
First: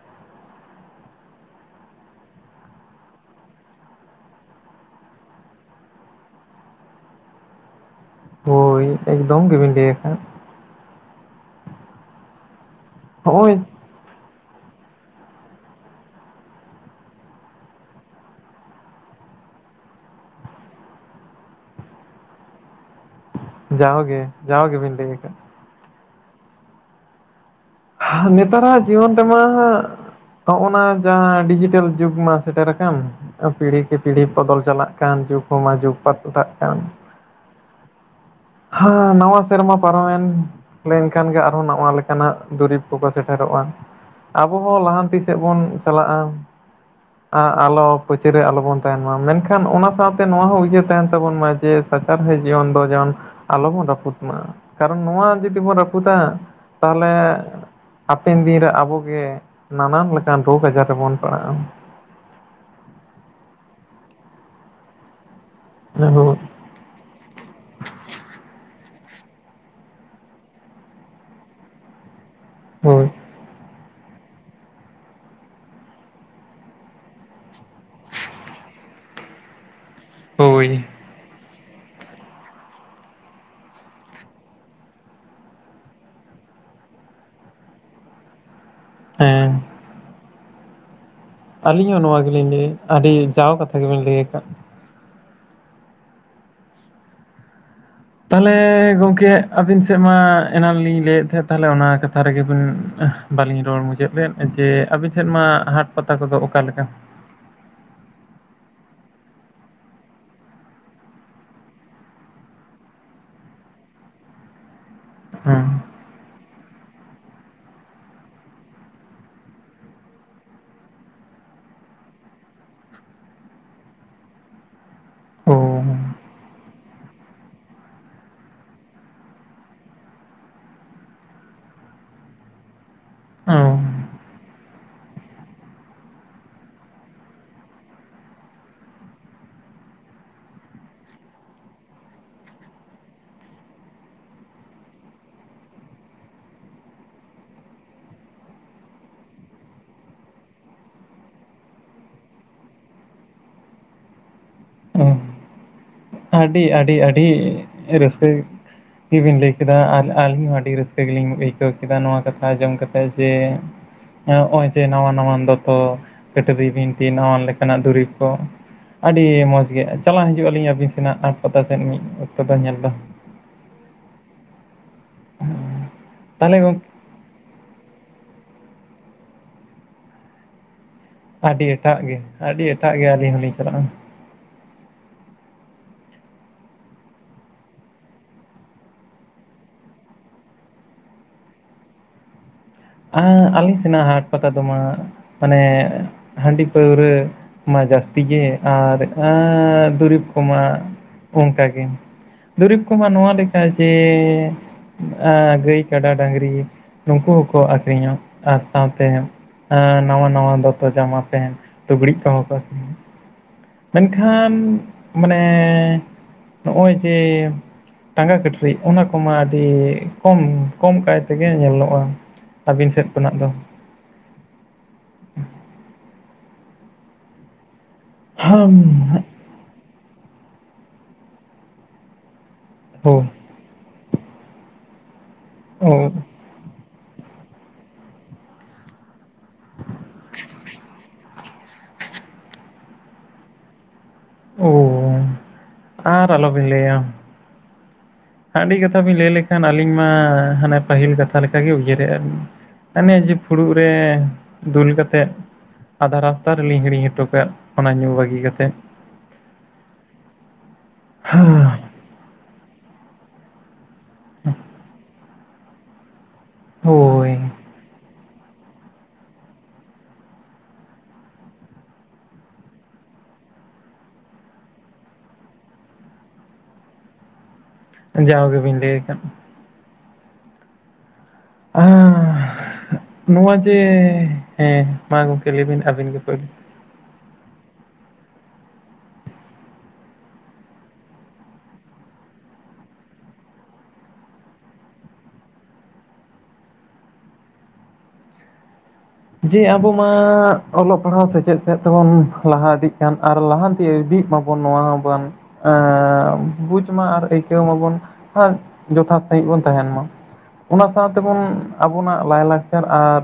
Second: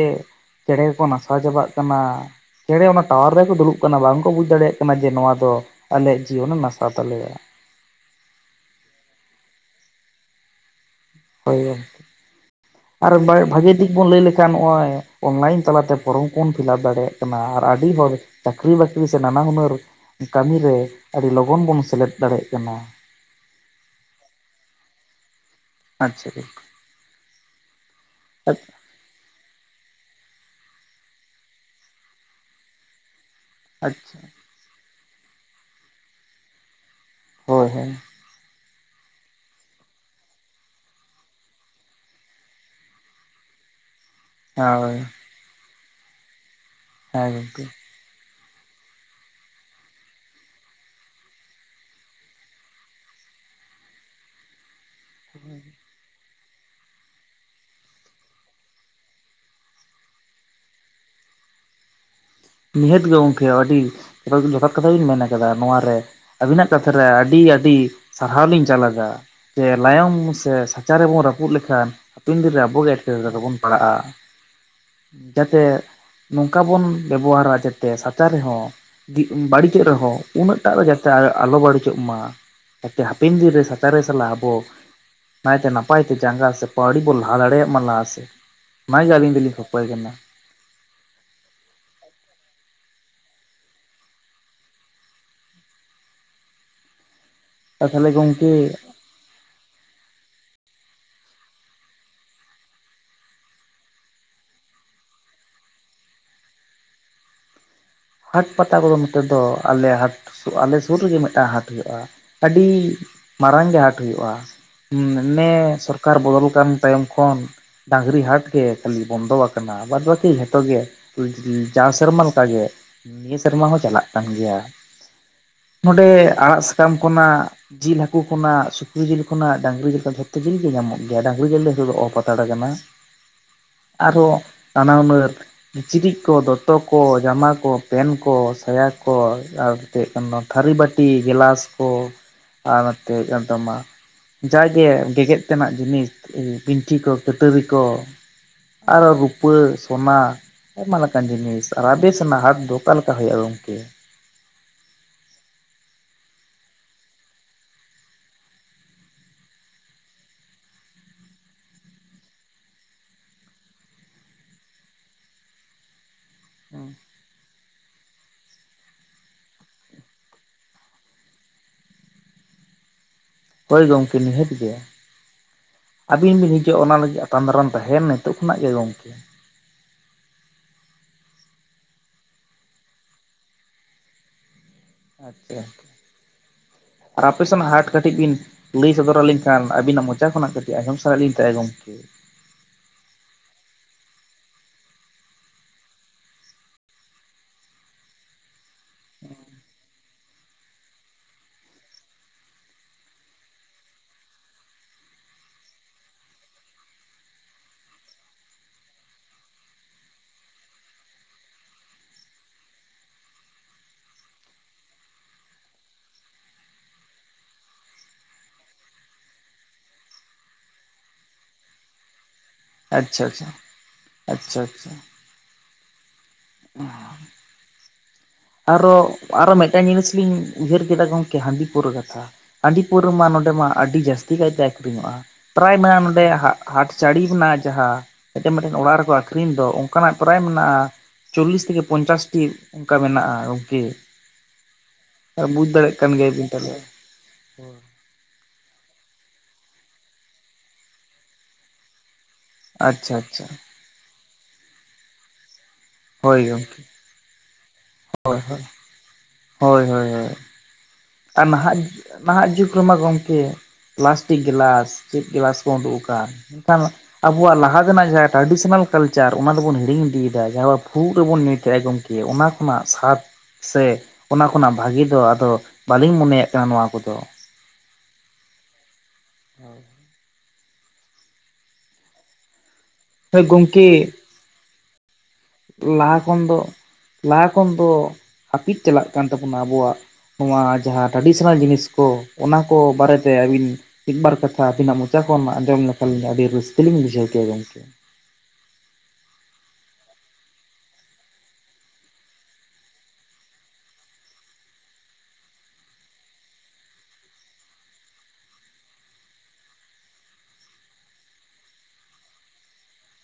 ᱪᱮᱬᱮ ᱠᱚ ᱠᱚ ᱱᱟᱥᱟᱣ ᱪᱟᱵᱟᱜ ᱠᱟᱱᱟ ᱾ ᱪᱮᱬᱮ ᱚᱱᱟ ᱴᱟᱣᱟᱨ ᱨᱮᱠᱚ ᱫᱩᱲᱩᱵ ᱠᱟᱱᱟ ᱵᱟᱝ ᱠᱚ ᱵᱩᱡ ᱫᱟᱲᱮᱭᱟᱜ ᱠᱟᱱᱟ, ᱡᱮ ᱱᱚᱣᱟ ᱫᱚ ᱟᱞᱮᱭᱟᱜ ᱡᱤᱭᱚᱱᱮ ᱱᱟᱥᱟᱣ ᱛᱟᱞᱮᱭᱟ ᱾ ᱦᱳᱭ ᱮᱠᱫᱚᱢ ᱜᱮᱵᱤᱱ ᱞᱟᱹᱭ ᱟᱠᱟᱫ ᱾ ᱦᱚᱭ [inaudible] ᱟᱨ ᱦᱚᱜᱼᱚᱭ ᱵᱷᱟᱜᱤ ᱫᱤᱠ ᱵᱚᱱ ᱞᱟᱹᱭ ᱞᱮᱠᱷᱟᱱ ᱱᱚᱜᱼᱚᱭ, ᱚᱱᱞᱟᱭᱤᱱ ᱛᱟᱞᱟᱛᱮ ᱯᱷᱚᱨᱚᱢ ᱵᱚᱱ ᱯᱷᱤᱞᱟᱯ ᱫᱟᱲᱮᱭᱟᱜ ᱠᱟᱱᱟ ᱟᱨ ᱟᱹᱰᱤ ᱦᱚᱲ ᱪᱟᱹᱠᱨᱤ ᱵᱟᱹᱠᱨᱤ ᱥᱮ ᱱᱟᱱᱟ ᱦᱩᱱᱟᱹᱨ ᱠᱟᱹᱢᱤᱨᱮ ᱟᱹᱰᱤ ᱞᱚᱜᱚᱱ ᱵᱚᱱ ᱥᱮᱞᱮᱫ ᱫᱟᱲᱮᱭᱟᱜ ᱠᱟᱱᱟ ᱾ ᱡᱟᱶᱜᱮ ᱡᱟᱶ ᱜᱮᱵᱤᱱ ᱞᱟᱹᱭ ᱟᱠᱟᱫ ᱾ [unintelligible] ᱱᱮᱛᱟᱨ ᱟᱜ ᱡᱤᱭᱚᱱ ᱨᱮᱢᱟ ᱦᱚᱜᱱᱟ ᱡᱟᱦᱟᱸ ᱰᱤᱡᱤᱴᱮᱞ ᱡᱩᱜᱽ ᱢᱟ ᱥᱮᱴᱮᱨ ᱟᱠᱟᱱ ᱾ ᱯᱤᱲᱦᱤ ᱠᱮ ᱟᱪᱪᱷᱟ ᱯᱤᱲᱦᱤ ᱵᱚᱫᱚᱞ ᱪᱟᱞᱟᱜ ᱠᱟᱱ ᱡᱩᱜᱽ ᱠᱚᱢᱟ ᱡᱩᱜᱽ ᱵᱟᱛᱴᱟᱜ ᱠᱟᱱ ᱾ ᱦᱳᱭ ᱦᱳᱭ ᱾ ᱦᱮᱸ ᱱᱟᱣᱟ ᱥᱮᱨᱢᱟ ᱯᱟᱨᱚᱢᱮᱱ ᱞᱮᱱᱠᱷᱟᱱ ᱜᱮ ᱟᱨᱦᱚᱸ ᱱᱟᱣᱟ ᱞᱮᱠᱟᱱᱟᱜ ᱫᱩᱨᱤᱵᱽ ᱠᱚᱠᱚ ᱥᱮᱴᱮᱨᱚᱜ-ᱟ ᱟᱵᱚ ᱦᱚᱸ ᱦᱳᱭ ᱞᱟᱦᱟᱱᱛᱤ ᱥᱮᱫ ᱵᱚᱱ ᱪᱟᱞᱟᱜ-ᱟ ᱾ ᱦᱮᱸ ᱟᱸ ᱜᱚᱝᱠᱮ ᱟᱞᱳ ᱯᱟᱹᱪᱟᱹᱨᱮ ᱟᱞᱚᱵᱚᱱ ᱛᱟᱦᱮᱱ ᱢᱟ ᱢᱮᱱᱠᱷᱟᱱ ᱚᱱᱟ ᱥᱟᱶᱛᱮ ᱱᱚᱣᱟ ᱦᱚᱸ ᱩᱭᱦᱟᱹᱨ ᱛᱟᱦᱮᱱ ᱛᱟᱵᱚᱱ ᱢᱟ ᱡᱮ ᱥᱟᱪᱟᱨᱦᱮᱫ ᱡᱤᱭᱚᱱ ᱫᱚ ᱡᱮᱢᱚᱱ ᱟᱞᱚᱵᱚᱱ ᱨᱟᱹᱯᱩᱫ ᱢᱟ ᱠᱟᱨᱚᱱ ᱱᱚᱣᱟ ᱡᱩᱫᱤ ᱵᱚᱱ ᱨᱟᱹᱯᱩᱫᱟ ᱛᱟᱦᱚᱞᱮ ᱦᱟᱯᱮᱱ ᱫᱤᱱᱨᱮ ᱟᱵᱚᱜᱮ ᱱᱟᱱᱟᱱ ᱞᱮᱠᱟᱱ ᱨᱳᱜᱽ ᱟᱡᱟᱨ ᱨᱮᱵᱚᱱ ᱯᱟᱲᱟᱜ-ᱟ᱾ ᱱᱤᱦᱟᱹᱛ ᱜᱮ ᱜᱚᱢᱠᱮ ᱟᱹᱰᱤ ᱡᱚᱛᱷᱟᱛ ᱠᱟᱛᱷᱟ ᱵᱤᱱ ᱢᱮᱱ ᱟᱠᱟᱫᱟ ᱱᱚᱣᱟ ᱨᱮ ᱦᱳᱭ ᱟᱵᱤᱱᱟᱜ ᱠᱟᱛᱷᱟ ᱨᱮ ᱟᱹᱰᱤ ᱟᱹᱰᱤ ᱥᱟᱨᱦᱟᱣ ᱞᱤᱧ ᱪᱟᱞ ᱟᱫᱟ ᱾ ᱡᱮ ᱞᱟᱭᱚᱝ ᱥᱮ ᱥᱟᱪᱟ ᱨᱮ ᱵᱚᱱ ᱨᱟᱹᱯᱩᱫ ᱞᱮᱠᱷᱟᱱ ᱦᱟᱯᱮᱱ ᱫᱤᱱ ᱨᱮ ᱟᱵᱚ ᱟᱵᱚᱜᱤ ᱦᱳᱭ ᱮᱴᱠᱮᱴᱚᱬᱮ ᱨᱮᱵᱚᱱ ᱯᱟᱲᱟᱜ-ᱟ, ᱡᱟᱛᱮ ᱱᱚᱝᱠᱟ ᱵᱚᱱ ᱵᱮᱵᱚᱦᱟᱨᱟ ᱡᱟᱛᱮ ᱥᱟᱪᱟ ᱨᱮᱦᱚᱸ ᱵᱟᱹᱲᱤᱡᱚᱜ ᱨᱮᱦᱚᱸ ᱩᱱᱟᱹᱜ ᱦᱳᱭ ᱴᱟᱜᱨᱮ ᱡᱟᱛᱮ ᱟᱞᱚ ᱵᱟᱹᱲᱤᱡᱚᱜ ᱢᱟ᱾ ᱡᱟᱛᱮ ᱦᱟᱯᱮᱱ ᱫᱤᱱᱨᱮ ᱥᱟᱪᱟᱨᱮ ᱥᱟᱞᱟᱜ ᱟᱵᱚ ᱱᱟᱭᱛᱮ ᱱᱟᱯᱟᱭ ᱛᱮ ᱡᱟᱸᱜᱟ ᱥᱮ ᱯᱟᱣᱰᱤ ᱵᱚᱱ ᱞᱟᱦᱟ ᱫᱟᱲᱮᱭᱟᱜ ᱢᱟ ᱞᱟᱦᱟ ᱥᱮᱱ ᱚᱱᱟᱜᱮ ᱟᱹᱞᱤᱧ ᱦᱮᱸ ᱫᱚᱞᱤᱧ ᱠᱷᱚᱠᱚᱭ ᱠᱟᱱᱟ᱾ ᱟᱹᱞᱤᱧ ᱦᱚᱸ ᱱᱚᱣᱟ ᱜᱮᱞᱤᱧ ᱞᱟᱹᱭ, ᱟᱹᱰᱤ ᱡᱟᱣ ᱠᱟᱛᱷᱟ ᱜᱮᱵᱮᱱ ᱞᱟᱹᱭ ᱟᱠᱟᱫ ᱾ ᱟᱨ ᱜᱚᱝᱠᱮ ᱛᱟᱦᱚᱞᱮ ᱜᱚᱢᱠᱮ ᱟᱹᱵᱤᱱ ᱥᱮᱫ ᱢᱟ ᱮᱱᱟᱱᱞᱤᱧ ᱞᱟᱹᱭᱮᱫ ᱛᱟᱦᱮᱸᱫ ᱛᱟᱦᱚᱞᱮ ᱚᱱᱟ ᱠᱟᱛᱷᱟ ᱨᱮᱜᱮ ᱵᱤᱱ ᱵᱟᱞᱤᱧ ᱨᱚᱲ ᱢᱩᱪᱟᱹᱫ ᱞᱮᱫ ᱾ ᱡᱮ ᱟᱵᱤᱱ ᱥᱮᱫ ᱢᱟ ᱦᱟᱴ ᱯᱟᱛᱟ ᱠᱚᱫᱚ ᱚᱠᱟ ᱞᱮᱠᱟ? ᱦᱟᱴ ᱯᱟᱛᱟ ᱠᱚᱫᱚ ᱱᱚᱛᱮ ᱫᱚ ᱟᱞᱮ ᱦᱟᱴ ᱟᱞᱮ ᱥᱩᱨ ᱨᱮᱜᱮ ᱢᱤᱫᱴᱟᱝ ᱦᱟᱴ ᱦᱩᱭᱩᱜ-ᱟ᱾ ᱟᱹᱰᱤ ᱢᱟᱨᱟᱝ ᱜᱮ ᱦᱟᱴ ᱦᱩᱭᱩᱜ-ᱟ, ᱱᱮ ᱦᱮᱸ ᱥᱚᱨᱠᱟᱨ ᱥᱚᱨᱠᱟᱨ ᱵᱚᱫᱚᱞ ᱟᱠᱟᱱ ᱛᱟᱭᱚᱢ ᱠᱷᱚᱱ ᱰᱟᱝᱨᱤ ᱦᱟᱴ ᱜᱮ ᱠᱷᱟᱹᱞᱤ ᱵᱚᱱᱫᱚ ᱟᱠᱟᱱᱟ, ᱵᱟᱫ ᱵᱟᱹᱠᱤ ᱡᱷᱚᱛᱚ ᱜᱮ ᱡᱟᱣ ᱥᱮᱨᱢᱟ ᱞᱮᱠᱟᱜᱮ ᱱᱤᱭᱟᱹ ᱥᱮᱨᱢᱟ ᱦᱚᱸ ᱪᱟᱞᱟᱜ ᱠᱟᱱ ᱜᱮᱭᱟ, ᱚ ᱱᱚᱰᱮ ᱟᱲᱟᱜ ᱥᱟᱠᱟᱢ ᱠᱷᱚᱱᱟᱜ ᱡᱤᱞ ᱦᱟᱹᱠᱩ ᱠᱷᱱᱟᱜ ᱥᱩᱠᱨᱤ ᱡᱤᱞ ᱠᱷᱚᱱᱟᱜ ᱰᱟᱝᱨᱤ ᱡᱤᱞ ᱠᱚ ᱡᱷᱚᱛᱚ ᱡᱤᱞ ᱜᱮ ᱧᱟᱢᱚᱜ ᱜᱮᱭᱟ, ᱰᱟᱝᱨᱤ ᱡᱤᱞ ᱫᱚ ᱱᱤᱛᱚᱜ ᱫᱚ ᱚᱯ ᱦᱟᱛᱟᱲ ᱠᱟᱱᱟ ᱾ ᱚ ᱟᱨᱚ ᱱᱟᱱᱟ ᱦᱩᱱᱟᱹᱨ ᱠᱤᱪᱨᱤᱡ ᱠᱚ ᱫᱚᱛᱚ ᱠᱚ ᱡᱟᱢᱟ ᱠᱚ ᱯᱮᱱ ᱠᱚ ᱥᱟᱭᱟ ᱠᱚ ᱟᱨ ᱪᱮᱫ ᱠᱟᱱᱟ ᱛᱷᱟᱹᱨᱤ ᱵᱟᱹᱴᱤ ᱜᱞᱟᱥ ᱠᱚ ᱟᱨ ᱱᱚᱛᱮ ᱦᱩᱭᱩᱜ ᱠᱟᱱ ᱛᱟᱢᱟ ᱡᱟᱭᱜᱮ ᱜᱮᱜᱮᱫ ᱛᱮᱱᱟᱜ ᱡᱤᱱᱤᱥ ᱯᱤᱱᱴᱷᱤ ᱠᱚ ᱠᱟᱹᱴᱟᱹᱨᱤ ᱠᱚ ᱟᱨ ᱨᱩᱯᱟᱹ ᱥᱳᱱᱟ ᱟᱭᱢᱟ ᱞᱮᱠᱟᱱ ᱡᱤᱱᱤᱥ, ᱟᱨ ᱟᱯᱮ ᱥᱮᱱᱟᱜ ᱦᱟᱴ ᱫᱚ? ᱚᱠᱟ ᱞᱮᱠᱟ ᱦᱩᱭᱩᱜ-ᱟ ᱜᱚᱢᱠᱮ? ᱟᱹᱰᱤ ᱟᱹᱰᱤ ᱟᱹᱰᱤ ᱨᱟᱹᱥᱠᱟᱹ ᱜᱮ ᱜᱮᱵᱤᱱ ᱞᱟᱹᱭ ᱠᱮᱫᱟ ᱟᱨ ᱟᱹᱞᱤᱧ ᱦᱚᱸ ᱟᱹᱰᱤ ᱨᱟᱹᱥᱠᱟᱹ ᱜᱮᱞᱤᱧ ᱟᱹᱭᱠᱟᱹᱣ ᱠᱮᱫᱟ ᱱᱚᱣᱟ ᱠᱟᱛᱷᱟ ᱟᱸᱡᱚᱢ ᱠᱟᱛᱮᱜ ᱡᱮ ᱮᱸ ᱱᱚᱜ-ᱚᱭ ᱡᱮ ᱱᱟᱣᱟ ᱱᱟᱣᱟ ᱫᱚᱛᱚ ᱠᱟᱹᱴᱟᱹᱨᱤ ᱵᱤᱱᱴᱷᱤ ᱱᱟᱣᱟᱱ ᱞᱮᱠᱟᱱᱟᱜ ᱫᱩᱨᱤᱵ ᱠᱚ ᱟᱹᱰᱤ ᱢᱚᱡᱽ ᱜᱮ, ᱪᱟᱞᱟᱣ ᱦᱤᱡᱩᱜ ᱟᱹᱞᱤᱧ ᱟᱹᱵᱤᱱ ᱥᱮᱱᱟᱜ ᱦᱟᱴ ᱯᱟᱛᱟ ᱥᱮᱫ ᱢᱤᱫ ᱚᱠᱛᱚ ᱫᱚ ᱧᱮᱞ ᱫᱚ ᱦᱳᱭ ᱜᱚᱢᱠᱮ ᱱᱤᱦᱟᱹᱛ ᱜᱮ, ᱟᱹᱵᱤᱱ ᱵᱤᱱ ᱛᱟᱦᱚᱞᱮ ᱦᱤᱡᱩᱜ-ᱟ ᱜᱚᱝᱠᱮ ᱚᱱᱟ ᱞᱟᱹᱜᱤᱫ ᱟᱛᱟᱝ ᱫᱟᱨᱟᱢ ᱛᱟᱦᱮᱱ ᱢᱮ ᱱᱤᱛᱚᱜ ᱠᱷᱚᱱᱟᱜ ᱜᱮ ᱜᱚᱢᱠᱮ ᱾ ᱟᱹᱰᱤ ᱮᱴᱟᱜ ᱜᱮ, ᱟᱹᱰᱤ ᱮᱴᱟᱜ ᱜᱮ ᱟᱹᱞᱤᱧ ᱦᱚᱞᱤᱧ ᱥᱮᱱᱚᱜ-ᱟ᱾ ᱟᱪᱪᱷᱟ ᱟᱨ ᱟᱯᱮ ᱥᱮᱱᱟᱜ ᱦᱟᱴ ᱠᱟᱹᱴᱤᱡ ᱵᱤᱱ ᱞᱟᱹᱭ ᱥᱚᱫᱚᱨ ᱟᱹᱞᱤᱧ ᱠᱷᱟᱱ ᱟᱹᱵᱤᱱᱟᱜ ᱢᱚᱪᱟ ᱠᱷᱚᱱᱟᱜ ᱠᱟᱹᱴᱤᱡ ᱟᱸᱡᱚᱢ ᱥᱟᱱᱟᱭᱮᱫ ᱞᱤᱧ ᱛᱟᱦᱮᱫ ᱜᱚᱝᱠᱮ᱾ ᱟ ᱟᱹᱞᱤᱧ ᱥᱮᱱᱟᱜ ᱦᱟᱴ ᱯᱟᱛᱟ ᱫᱚᱢᱟ ᱢᱟᱱᱮ ᱦᱟᱺᱰᱤ ᱯᱟᱹᱣᱨᱟᱹ ᱢᱟ ᱡᱟᱹᱥᱛᱤ ᱜᱮ ᱟᱨ ᱫᱩᱨᱤᱵᱽ ᱠᱚᱢᱟ ᱚᱱᱠᱟᱜᱮ᱾ ᱫᱩᱨᱤᱵᱽ ᱠᱚᱢᱟ ᱱᱚᱣᱟ ᱞᱮᱠᱟ ᱡᱮ ᱟ ᱜᱟᱹᱭ ᱠᱟᱰᱟ ᱰᱟᱝᱨᱤ ᱱᱩᱠᱩ ᱦᱚᱸᱠᱚ ᱟᱠᱷᱨᱤᱧᱚᱜ ᱟᱨ ᱥᱟᱶᱛᱮ ᱮᱸᱻ ᱱᱟᱣᱟ ᱱᱟᱣᱟ ᱫᱚᱛᱚ ᱡᱟᱢᱟ ᱯᱮᱱᱴ ᱞᱩᱜᱽᱲᱤᱡ ᱠᱚᱦᱚ ᱠᱚ ᱢᱮᱱᱠᱷᱟᱱ ᱢᱟᱱᱮ ᱱᱚᱜᱚᱭ ᱡᱮ ᱴᱟᱸᱜᱟ ᱠᱟᱴᱨᱤ ᱚᱱᱟ ᱠᱚᱢᱟ ᱟᱹᱰᱤ ᱠᱚᱢ ᱠᱚᱢ ᱠᱟᱭ ᱛᱮᱜᱮ ᱧᱮᱞᱚᱜᱼᱟ᱾ ᱟᱹᱵᱤᱱ ᱥᱮᱫ ᱟᱪᱪᱷᱟ ᱠᱷᱚᱱᱟᱜ ᱪᱪᱪᱷᱟ ᱫᱚ ᱟᱪᱪᱷᱟ ᱟᱪᱪᱷᱟ ᱚᱦ ᱳ, ᱟᱨᱚ ᱟᱨᱚ ᱢᱤᱫᱴᱟᱱ ᱡᱤᱱᱤᱥ ᱞᱤᱧ ᱩᱭᱦᱟᱹᱨ ᱠᱮᱫᱟ ᱜᱚᱝᱠᱮ ᱦᱟᱺᱰᱤ ᱯᱟᱹᱣᱨᱟᱹ ᱠᱟᱛᱷᱟ ᱦᱟᱺᱰᱤ ᱯᱟᱹᱣᱨᱟᱹᱢᱟ ᱱᱚᱰᱮ ᱢᱟ ᱟᱹᱰᱤ ᱡᱟᱹᱥᱛᱤ ᱠᱟᱭᱛᱮ ᱟᱹᱷᱨᱤᱧᱚᱜᱼᱟ ᱯᱨᱟᱭᱢᱟ ᱳ, ᱱᱚᱰᱮ ᱦᱟᱜ ᱦᱟᱴ ᱪᱟᱹᱲᱤ ᱢᱮᱱᱟᱜᱼᱟ ᱡᱟᱦᱟᱸ ᱢᱤᱫᱴᱮᱱ ᱚᱲᱟᱜ ᱨᱮᱠᱚ ᱟᱠᱷᱨᱤᱧ ᱫᱚ ᱚᱱᱠᱟᱱᱟᱜ ᱯᱨᱟᱭ ᱢᱮᱱᱟᱜᱼᱟ ᱪᱚᱞᱞᱤᱥ ᱛᱷᱮᱠᱮ ᱯᱚᱧᱪᱟᱥᱴᱤ ᱚᱱᱠᱟ ᱢᱮᱱᱟᱜᱼᱟ ᱜᱚᱝᱠᱮ᱾ ᱳ, ᱟᱨ ᱵᱩᱡᱽ ᱫᱟᱲᱮᱭᱟᱜ ᱠᱟᱱ ᱟᱨ ᱜᱮᱭᱟᱵᱤᱱ ᱟᱞᱚᱵᱤᱱ ᱛᱟᱦᱞᱮ ᱞᱟᱹᱭᱟ᱾ ᱦᱟᱺᱰᱤ ᱠᱟᱛᱷᱟ ᱵᱤᱱ ᱞᱟᱹᱭ ᱞᱮᱠᱷᱟᱱ ᱟᱹᱞᱤᱧ ᱢᱟ ᱦᱟᱱᱮ ᱯᱟᱹᱦᱤᱞ ᱠᱟᱛᱷᱟ ᱞᱮᱠᱟᱜᱮ ᱩᱭᱦᱟᱹᱨ ᱦᱮᱡ ᱟᱞᱤᱧ᱾ ᱟᱪᱪᱷᱟ ᱦᱟᱱᱮ ᱡᱮ ᱟᱪᱪᱷᱟ ᱯᱷᱩᱲᱩᱜ ᱨᱮ ᱫᱩᱞ ᱠᱟᱛᱮᱫ ᱟᱫᱷᱟ ᱦᱳᱭ ᱨᱟᱥᱛᱟ ᱜᱚᱢᱠᱮ ᱨᱮᱞᱤᱧ ᱦᱤᱲᱤᱧ ᱦᱚᱴᱚ ᱠᱮᱜ ᱚᱱᱟ ᱧᱩ ᱵᱟᱹᱜᱤ ᱦᱳᱭ ᱠᱟᱛᱮᱫ ᱾ ᱦᱳᱭ ᱦᱳᱭ ᱦᱳᱭ ᱟᱨ ᱱᱟᱦᱟᱜ ᱱᱟᱦᱟᱜ ᱡᱩᱜᱽ ᱨᱮᱢᱟ ᱜᱚᱝᱠᱮ ᱯᱞᱟᱥᱴᱤᱠ ᱜᱮᱞᱟᱥ ᱪᱮᱫ ᱜᱞᱟᱥ ᱠᱚ ᱩᱰᱩᱠ ᱟᱠᱟᱱ ᱦᱳᱭ, [unintelligible] ᱵᱚᱣᱟᱜ ᱞᱟᱦᱟ ᱛᱮᱱᱟᱜ ᱡᱟᱦᱟᱸ ᱴᱨᱟᱰᱤᱥᱚᱱᱟᱞ ᱠᱟᱞᱪᱟᱨ ᱚᱱᱟ ᱫᱚᱵᱚᱱ ᱦᱤᱲᱤᱧ ᱤᱫᱤᱭᱮᱫᱟ ᱡᱟᱦᱟᱸ ᱯᱷᱩᱲᱩᱜ ᱨᱮᱵᱚᱱ ᱧᱩᱭᱮᱫ ᱛᱟᱸᱦᱮᱱ ᱜᱚᱝᱠᱮ ᱡᱮ ᱚᱱᱟ ᱠᱷᱚᱱᱟᱜ ᱥᱟᱫ ᱥᱮ ᱚᱱᱟ ᱠᱷᱚᱱᱟᱜ ᱵᱷᱟᱜᱤ ᱫᱚ ᱟᱫᱚ ᱵᱟᱹᱞᱤᱧ ᱢᱚᱱᱮᱭᱟᱜ ᱠᱟᱱᱟ ᱱᱚᱣᱟ ᱠᱚᱫᱚ᱾ ᱡᱟᱣ ᱜᱮᱵᱤᱱ ᱞᱟ. ᱭᱮᱫ ᱠᱟᱜ ᱦ [inaudible] ᱟ ᱦᱳᱭ ᱱᱚᱣᱟ ᱡᱮ ᱜᱚᱢᱠᱮ ᱦᱮᱸ ᱢᱟ ᱜᱚᱝᱠᱮ ᱞᱟᱹᱭ ᱵᱤᱱ ᱟᱹᱵᱤᱱ ᱞᱟᱦᱟ ᱜᱮ ᱯᱟᱦᱤᱞ ᱠᱷᱚᱱ ᱫᱚ ᱞᱟᱦᱟ ᱠᱷᱚᱱ ᱫᱚ ᱦᱟᱹᱯᱤᱫ ᱪᱟᱞᱟᱜ ᱠᱟᱱ ᱛᱟᱵᱚᱱᱟ ᱟᱵᱚᱣᱟᱜ ᱱᱚᱣᱟ ᱡᱟᱦᱟᱸ ᱴᱨᱟᱰᱤᱥᱚᱱᱟᱞ ᱡᱤᱱᱤᱥ ᱠᱚ ᱚᱱᱟ ᱠᱚ ᱵᱟᱨᱮᱛᱮ ᱟᱹᱵᱤᱱ ᱢᱤᱫᱼᱵᱟᱨ ᱠᱟᱛᱷᱟ ᱟᱹᱵᱤᱱᱟᱜ ᱢᱚᱪᱟ ᱠᱷᱚᱱ ᱟᱡᱚᱢ ᱞᱮᱠᱷᱟᱱ ᱟᱹᱰᱤ ᱨᱟᱹᱥᱠᱟᱹ ᱞᱤᱧ ᱵᱩᱡᱷᱟᱹᱣ ᱠᱮᱭᱟ ᱜᱚᱝᱠᱮ ᱡᱮ ᱟᱵᱚ ᱢᱟ ᱚᱞᱚᱜ ᱯᱟᱲᱦᱟᱣ ᱥᱮᱪᱮᱫ ᱥᱮᱫ ᱛᱮᱵᱚᱱ ᱞᱟᱦᱟ ᱤᱫᱤᱜ ᱠᱟᱱ ᱟᱨ ᱞᱟᱦᱟ ᱤᱫᱤᱜ ᱢᱟᱵᱚᱱ ᱱᱚᱣᱟ ᱦᱚ ᱵᱟᱱ ᱮ ᱵᱩᱡᱽ ᱢᱟ ᱟᱨ ᱟᱹᱭᱠᱟᱹᱣ ᱢᱟᱵᱚᱱ ᱟᱨ ᱡᱚᱛᱷᱟᱛ ᱥᱟᱸᱦᱤᱡ ᱵᱚᱱ ᱛᱟᱦᱮᱱ ᱢᱟ᱾ ᱚᱱᱟ ᱥᱟᱶᱛᱮᱵᱚᱱ ᱟᱵᱚᱱᱟᱜ ᱞᱟᱭᱼᱞᱟᱠᱪᱟᱨ ᱟᱨ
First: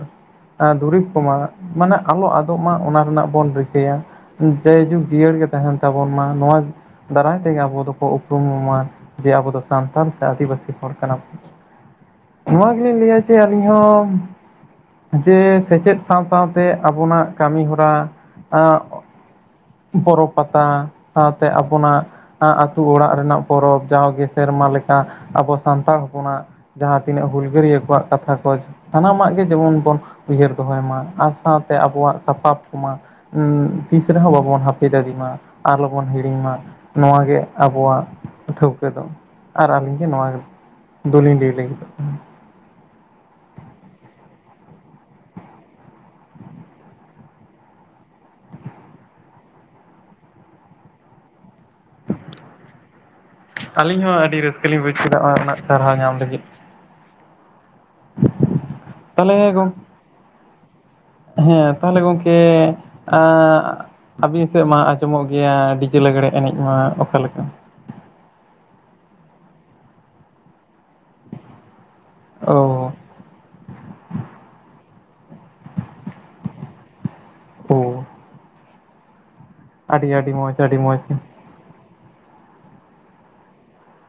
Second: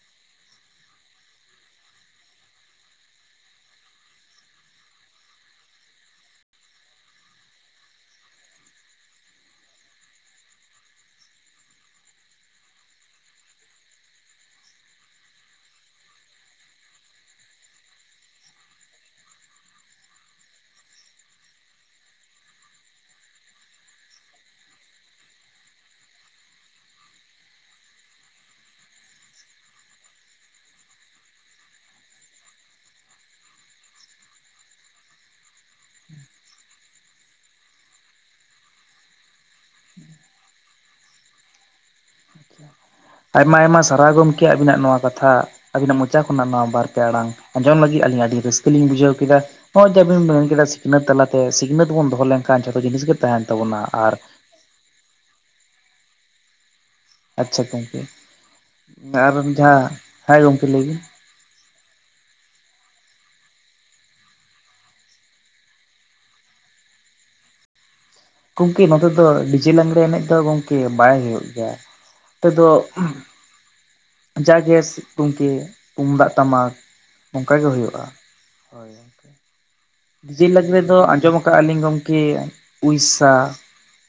ᱟ ᱫᱩᱨᱤᱵᱽ ᱠᱚᱢᱟ ᱢᱟᱱᱮ ᱟᱞᱚ ᱟᱫᱚᱜ ᱢᱟ ᱚᱱᱟ ᱨᱮᱱᱟᱜ ᱵᱚᱱ ᱨᱤᱠᱟᱹᱭᱟ᱾ ᱡᱟᱭᱡᱩᱜᱽ ᱡᱤᱭᱟᱹᱲ ᱜᱮ ᱛᱟᱦᱮᱱ ᱛᱟᱵᱚᱱ ᱢᱟ ᱱᱚᱣᱟ ᱫᱟᱨᱟᱭ ᱛᱮᱜᱮ ᱟᱵᱚ ᱫᱚᱠᱚ ᱩᱯᱨᱩᱢ ᱢᱟ ᱡᱮ ᱟᱵᱚ ᱫᱚ ᱥᱟᱱᱛᱟᱲ ᱥᱮ ᱟᱹᱫᱤᱵᱟᱹᱥᱤ ᱦᱚᱲ ᱠᱟᱱᱟ ᱱᱚᱣᱟ ᱜᱮᱞᱤᱧ ᱞᱟᱹᱭᱟ ᱡᱮ ᱟᱹᱞᱤᱧ ᱦᱚᱸ ᱡᱮ ᱥᱮᱪᱮᱫ ᱥᱟᱶ ᱥᱟᱶᱛᱮ ᱟᱵᱚᱱᱟᱜ ᱠᱟᱹᱢᱤ ᱦᱚᱨᱟ ᱟ ᱵᱚᱨᱚ ᱯᱟᱛᱟ ᱥᱟᱶᱛᱮ ᱟᱵᱚᱱᱟᱜ ᱟᱛᱩ ᱚᱲᱟᱜ ᱨᱮᱱᱟᱜ ᱯᱚᱨᱚᱵᱽ ᱡᱟᱣᱜᱮ ᱥᱮᱨᱢᱟ ᱞᱮᱠᱟ ᱟᱵᱚ ᱥᱟᱱᱛᱟᱲ ᱦᱚᱯᱚᱱᱟᱜ ᱡᱟᱦᱟᱸ ᱛᱤᱱᱟᱹᱜ ᱦᱩᱞᱜᱟᱹᱨᱭᱟᱹ ᱠᱚᱣᱟᱜ ᱠᱟᱛᱷᱟ ᱠᱚ ᱥᱟᱱᱟᱢᱟᱜ ᱜᱮ ᱡᱮᱢᱚᱱ ᱵᱚᱱ ᱩᱭᱦᱟᱹᱨ ᱫᱚᱦᱚᱭ ᱢᱟ ᱟᱨ ᱥᱟᱶᱛᱮ ᱟᱵᱚᱣᱟᱜ ᱥᱟᱯᱟᱵ ᱠᱚᱢᱟ ᱩ ᱛᱤᱥ ᱨᱮᱦᱚᱸ ᱵᱟᱵᱚᱱ ᱦᱟᱯᱤ ᱫᱟᱲᱤ ᱢᱟ ᱟᱞᱚᱵᱚᱱ ᱦᱤᱲᱤᱧ ᱢᱟ ᱱᱚᱣᱟᱜᱮ ᱟᱵᱚᱣᱟᱜ ᱴᱷᱟᱹᱣᱠᱟᱹ ᱫᱚ ᱟᱨ ᱟᱹᱞᱤᱧ ᱜᱮ ᱱᱚᱣᱟ ᱫᱚᱞᱤᱧ ᱞᱟ. ᱭ ᱞᱟᱜᱤᱫᱚᱜ ᱠᱟᱱᱟ᱾ ᱟᱭᱢᱟ ᱟᱭᱢᱟ ᱥᱟᱨᱦᱟᱣ ᱜᱚᱝᱠᱮ ᱟᱵᱤᱱᱟᱜ ᱱᱚᱣᱟ ᱠᱟᱛᱷᱟ। ᱟᱹᱵᱤᱱᱟᱜ ᱢᱚᱪᱟ ᱠᱷᱚᱱᱟᱜ ᱱᱚᱣᱟ ᱵᱟᱨ ᱯᱮ ᱟᱲᱟᱝ ᱟᱸᱡᱚᱢ ᱞᱟᱹᱜᱤᱫ, ᱟᱹᱞᱤᱧ ᱟᱹᱰᱤ ᱨᱟᱹᱥᱠᱟᱹ ᱞᱤᱧ ᱵᱩᱡᱷᱟᱹᱣ ᱠᱮᱫᱟ। ᱦᱚᱜᱼᱚᱭ ᱡᱮ ᱟᱵᱮᱱ ᱵᱮᱱᱼ ᱢᱮᱱ ᱠᱮᱫᱟ, ᱥᱤᱠᱷᱱᱟᱹᱛ ᱛᱟᱞᱟᱛᱮ ᱥᱤᱠᱷᱱᱟᱹᱛ ᱵᱚᱱ ᱫᱚᱦᱚ ᱞᱮᱱᱠᱷᱟᱱ ᱡᱷᱚᱛᱚ ᱡᱤᱱᱤᱥ ᱜᱮ ᱛᱟᱦᱮᱱ ᱛᱟᱵᱚᱱᱟ᱾ ᱟᱨ ᱠᱩᱥᱤᱞᱤᱧ ᱵᱩᱡ ᱠᱮᱫᱟ, ᱚᱱᱟ ᱨᱮᱱᱟᱜ ᱥᱟᱨᱦᱟᱣ ᱧᱟᱢ ᱞᱟᱹᱜᱤᱫ᱾ ᱟᱪᱪᱷᱟ ᱜᱚᱝᱠᱮ, ᱟᱨ ᱛᱟᱦᱚᱞᱮ ᱜᱚᱝᱠᱮ ᱡᱟᱦᱟᱸ ᱦᱮᱸ ᱜᱚᱝᱠᱮ ᱞᱟᱹᱭ ᱵᱤᱱ᱾ ᱦᱮᱸ ᱛᱟᱦᱚᱞᱮ ᱜᱚᱝᱠᱮ ᱟᱸ ᱟᱹᱵᱤᱱ ᱥᱮᱫ ᱢᱟ ᱟᱸᱡᱚᱢᱚᱜ ᱜᱮᱭᱟ, ᱰᱤᱡᱮ ᱞᱟᱜᱽᱲᱮ ᱮᱱᱮᱡ ᱢᱟ ᱚᱠᱟᱞᱮᱠᱟ? ᱜᱚᱝᱠᱮ ᱱᱚᱛᱮ ᱫᱚ, ᱰᱤᱡᱮ ᱞᱟᱸᱜᱽᱬᱮ ᱮᱱᱮᱡ ᱫᱚ ᱜᱚᱝᱠᱮ ᱵᱟᱭ ᱦᱳᱭᱳᱜ ᱜᱮᱭᱟ ᱾ ᱱᱚᱛᱮ ᱫᱚᱼᱼ ᱚ ᱡᱟ ᱜᱮ ᱥᱤᱛᱩᱝ ᱠᱮᱫ ᱛᱩᱢᱫᱟᱜ ᱴᱟᱢᱟᱠ ᱚᱝᱠᱟ ᱜᱮ ᱚ ᱦᱳᱭᱳᱜᱼᱟ ᱾ ᱦᱳᱭ [inaudible] ᱟᱹᱰᱤ ᱟᱹᱰᱤ ᱰᱤᱡᱮ ᱢᱚᱡᱽ ᱟᱹᱰᱤ ᱞᱟᱸᱜᱽᱲᱮ ᱫᱚ ᱢᱚᱡᱽ ᱟᱸᱡᱚᱢᱚᱜᱼᱼ ᱠᱟᱜᱼᱟ ᱞᱤᱧ ᱜᱚᱝᱠᱮ ᱩᱲᱤᱥᱥᱟ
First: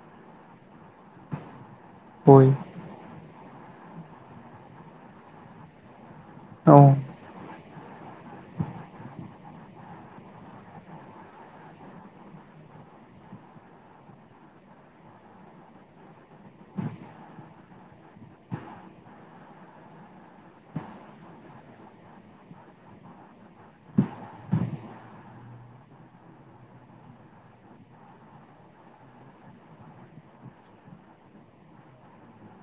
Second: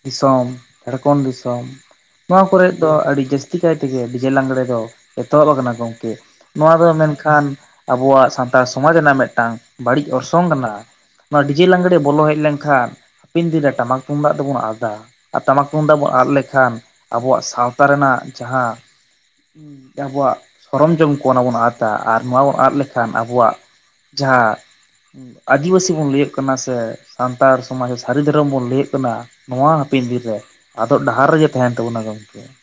ᱫᱤᱥᱚᱢ, ᱡᱷᱟᱲᱠᱷᱚᱸᱰ ᱫᱤᱥᱚᱢ ᱾ ᱱᱚᱣᱟ ᱦᱳᱭ ᱠᱚᱨᱮᱫ ᱫᱚ ᱟᱹᱰᱤ ᱡᱟᱹᱥᱛᱤ ᱠᱟᱭ ᱛᱮᱜᱮ ᱰᱤᱡᱮ ᱞᱟᱸᱜᱽᱲᱮ ᱫᱚ, ᱮᱛᱚᱦᱚᱵ ᱟᱠᱟᱱᱟ ᱜᱚᱝᱠᱮ ᱾ ᱱᱚᱣᱟ ᱫᱚ ᱚ ᱢᱮᱱᱠᱷᱟᱱ ᱟᱵᱚᱣᱟᱜ ᱥᱟᱱᱛᱟᱲ ᱥᱚᱢᱟᱡᱽ ᱨᱮᱱᱟᱜ ᱢᱤᱫᱴᱟᱝ, ᱵᱟᱹᱲᱤᱡ ᱚᱨᱥᱚᱝ ᱠᱟᱱᱟ ᱾ ᱱᱚᱣᱟ ᱰᱤᱡᱮ ᱞᱟᱜᱜᱽᱬᱮ ᱵᱚᱞᱚ ᱦᱮᱡ ᱞᱮᱱᱠᱷᱟᱱ, ᱦᱟᱯᱮᱱ ᱫᱤᱱ ᱨᱮ ᱴᱟᱢᱟᱠ ᱛᱩᱢᱫᱟᱜ ᱫᱚᱵᱚᱱ ᱟᱫᱟ᱾ ᱟᱨ ᱴᱟᱢᱟᱠ ᱛᱩᱢᱫᱟᱜ ᱵᱚᱱ ᱟᱫ ᱞᱮᱠᱷᱟᱱ, ᱟᱵᱚᱣᱟᱜ ᱥᱟᱶᱛᱟ ᱨᱮᱱᱟᱜ ᱡᱟᱦᱟᱸᱼᱼ ᱟᱵᱚᱣᱟᱜ ᱥᱚᱨᱚᱢ ᱡᱚᱢ ᱠᱚ ᱚᱱᱟ ᱵᱚᱱ ᱟᱫᱟ, ᱟᱨ ᱱᱚᱣᱟ ᱵᱚᱱ ᱟᱫ ᱞᱮᱠᱷᱟᱱ ᱟᱵᱚᱣᱟᱜ ᱼᱼ ᱡᱟᱦᱟᱸ ᱟᱹᱫᱤᱵᱟᱹᱥᱤ ᱵᱚᱱ ᱞᱟᱹᱭᱟᱹᱜ ᱠᱟᱱᱟ ᱥᱮ, ᱥᱟᱱᱛᱟᱲ ᱥᱚᱢᱟᱡᱽ ᱥᱟᱹᱨᱤ ᱫᱷᱚᱨᱚᱢ ᱵᱚᱱ ᱞᱟᱹᱭᱟᱹᱜ ᱠᱟᱱᱟᱼᱼ ᱱᱚᱣᱟ ᱦᱟᱯᱤᱱ ᱫᱤᱱ ᱨᱮ, ᱟᱫᱚᱜ ᱰᱟᱦᱟᱨ ᱨᱮᱜᱮ ᱛᱟᱦᱮᱱ ᱛᱟᱵᱩᱱᱟ ᱜᱚᱝᱠᱮ ᱾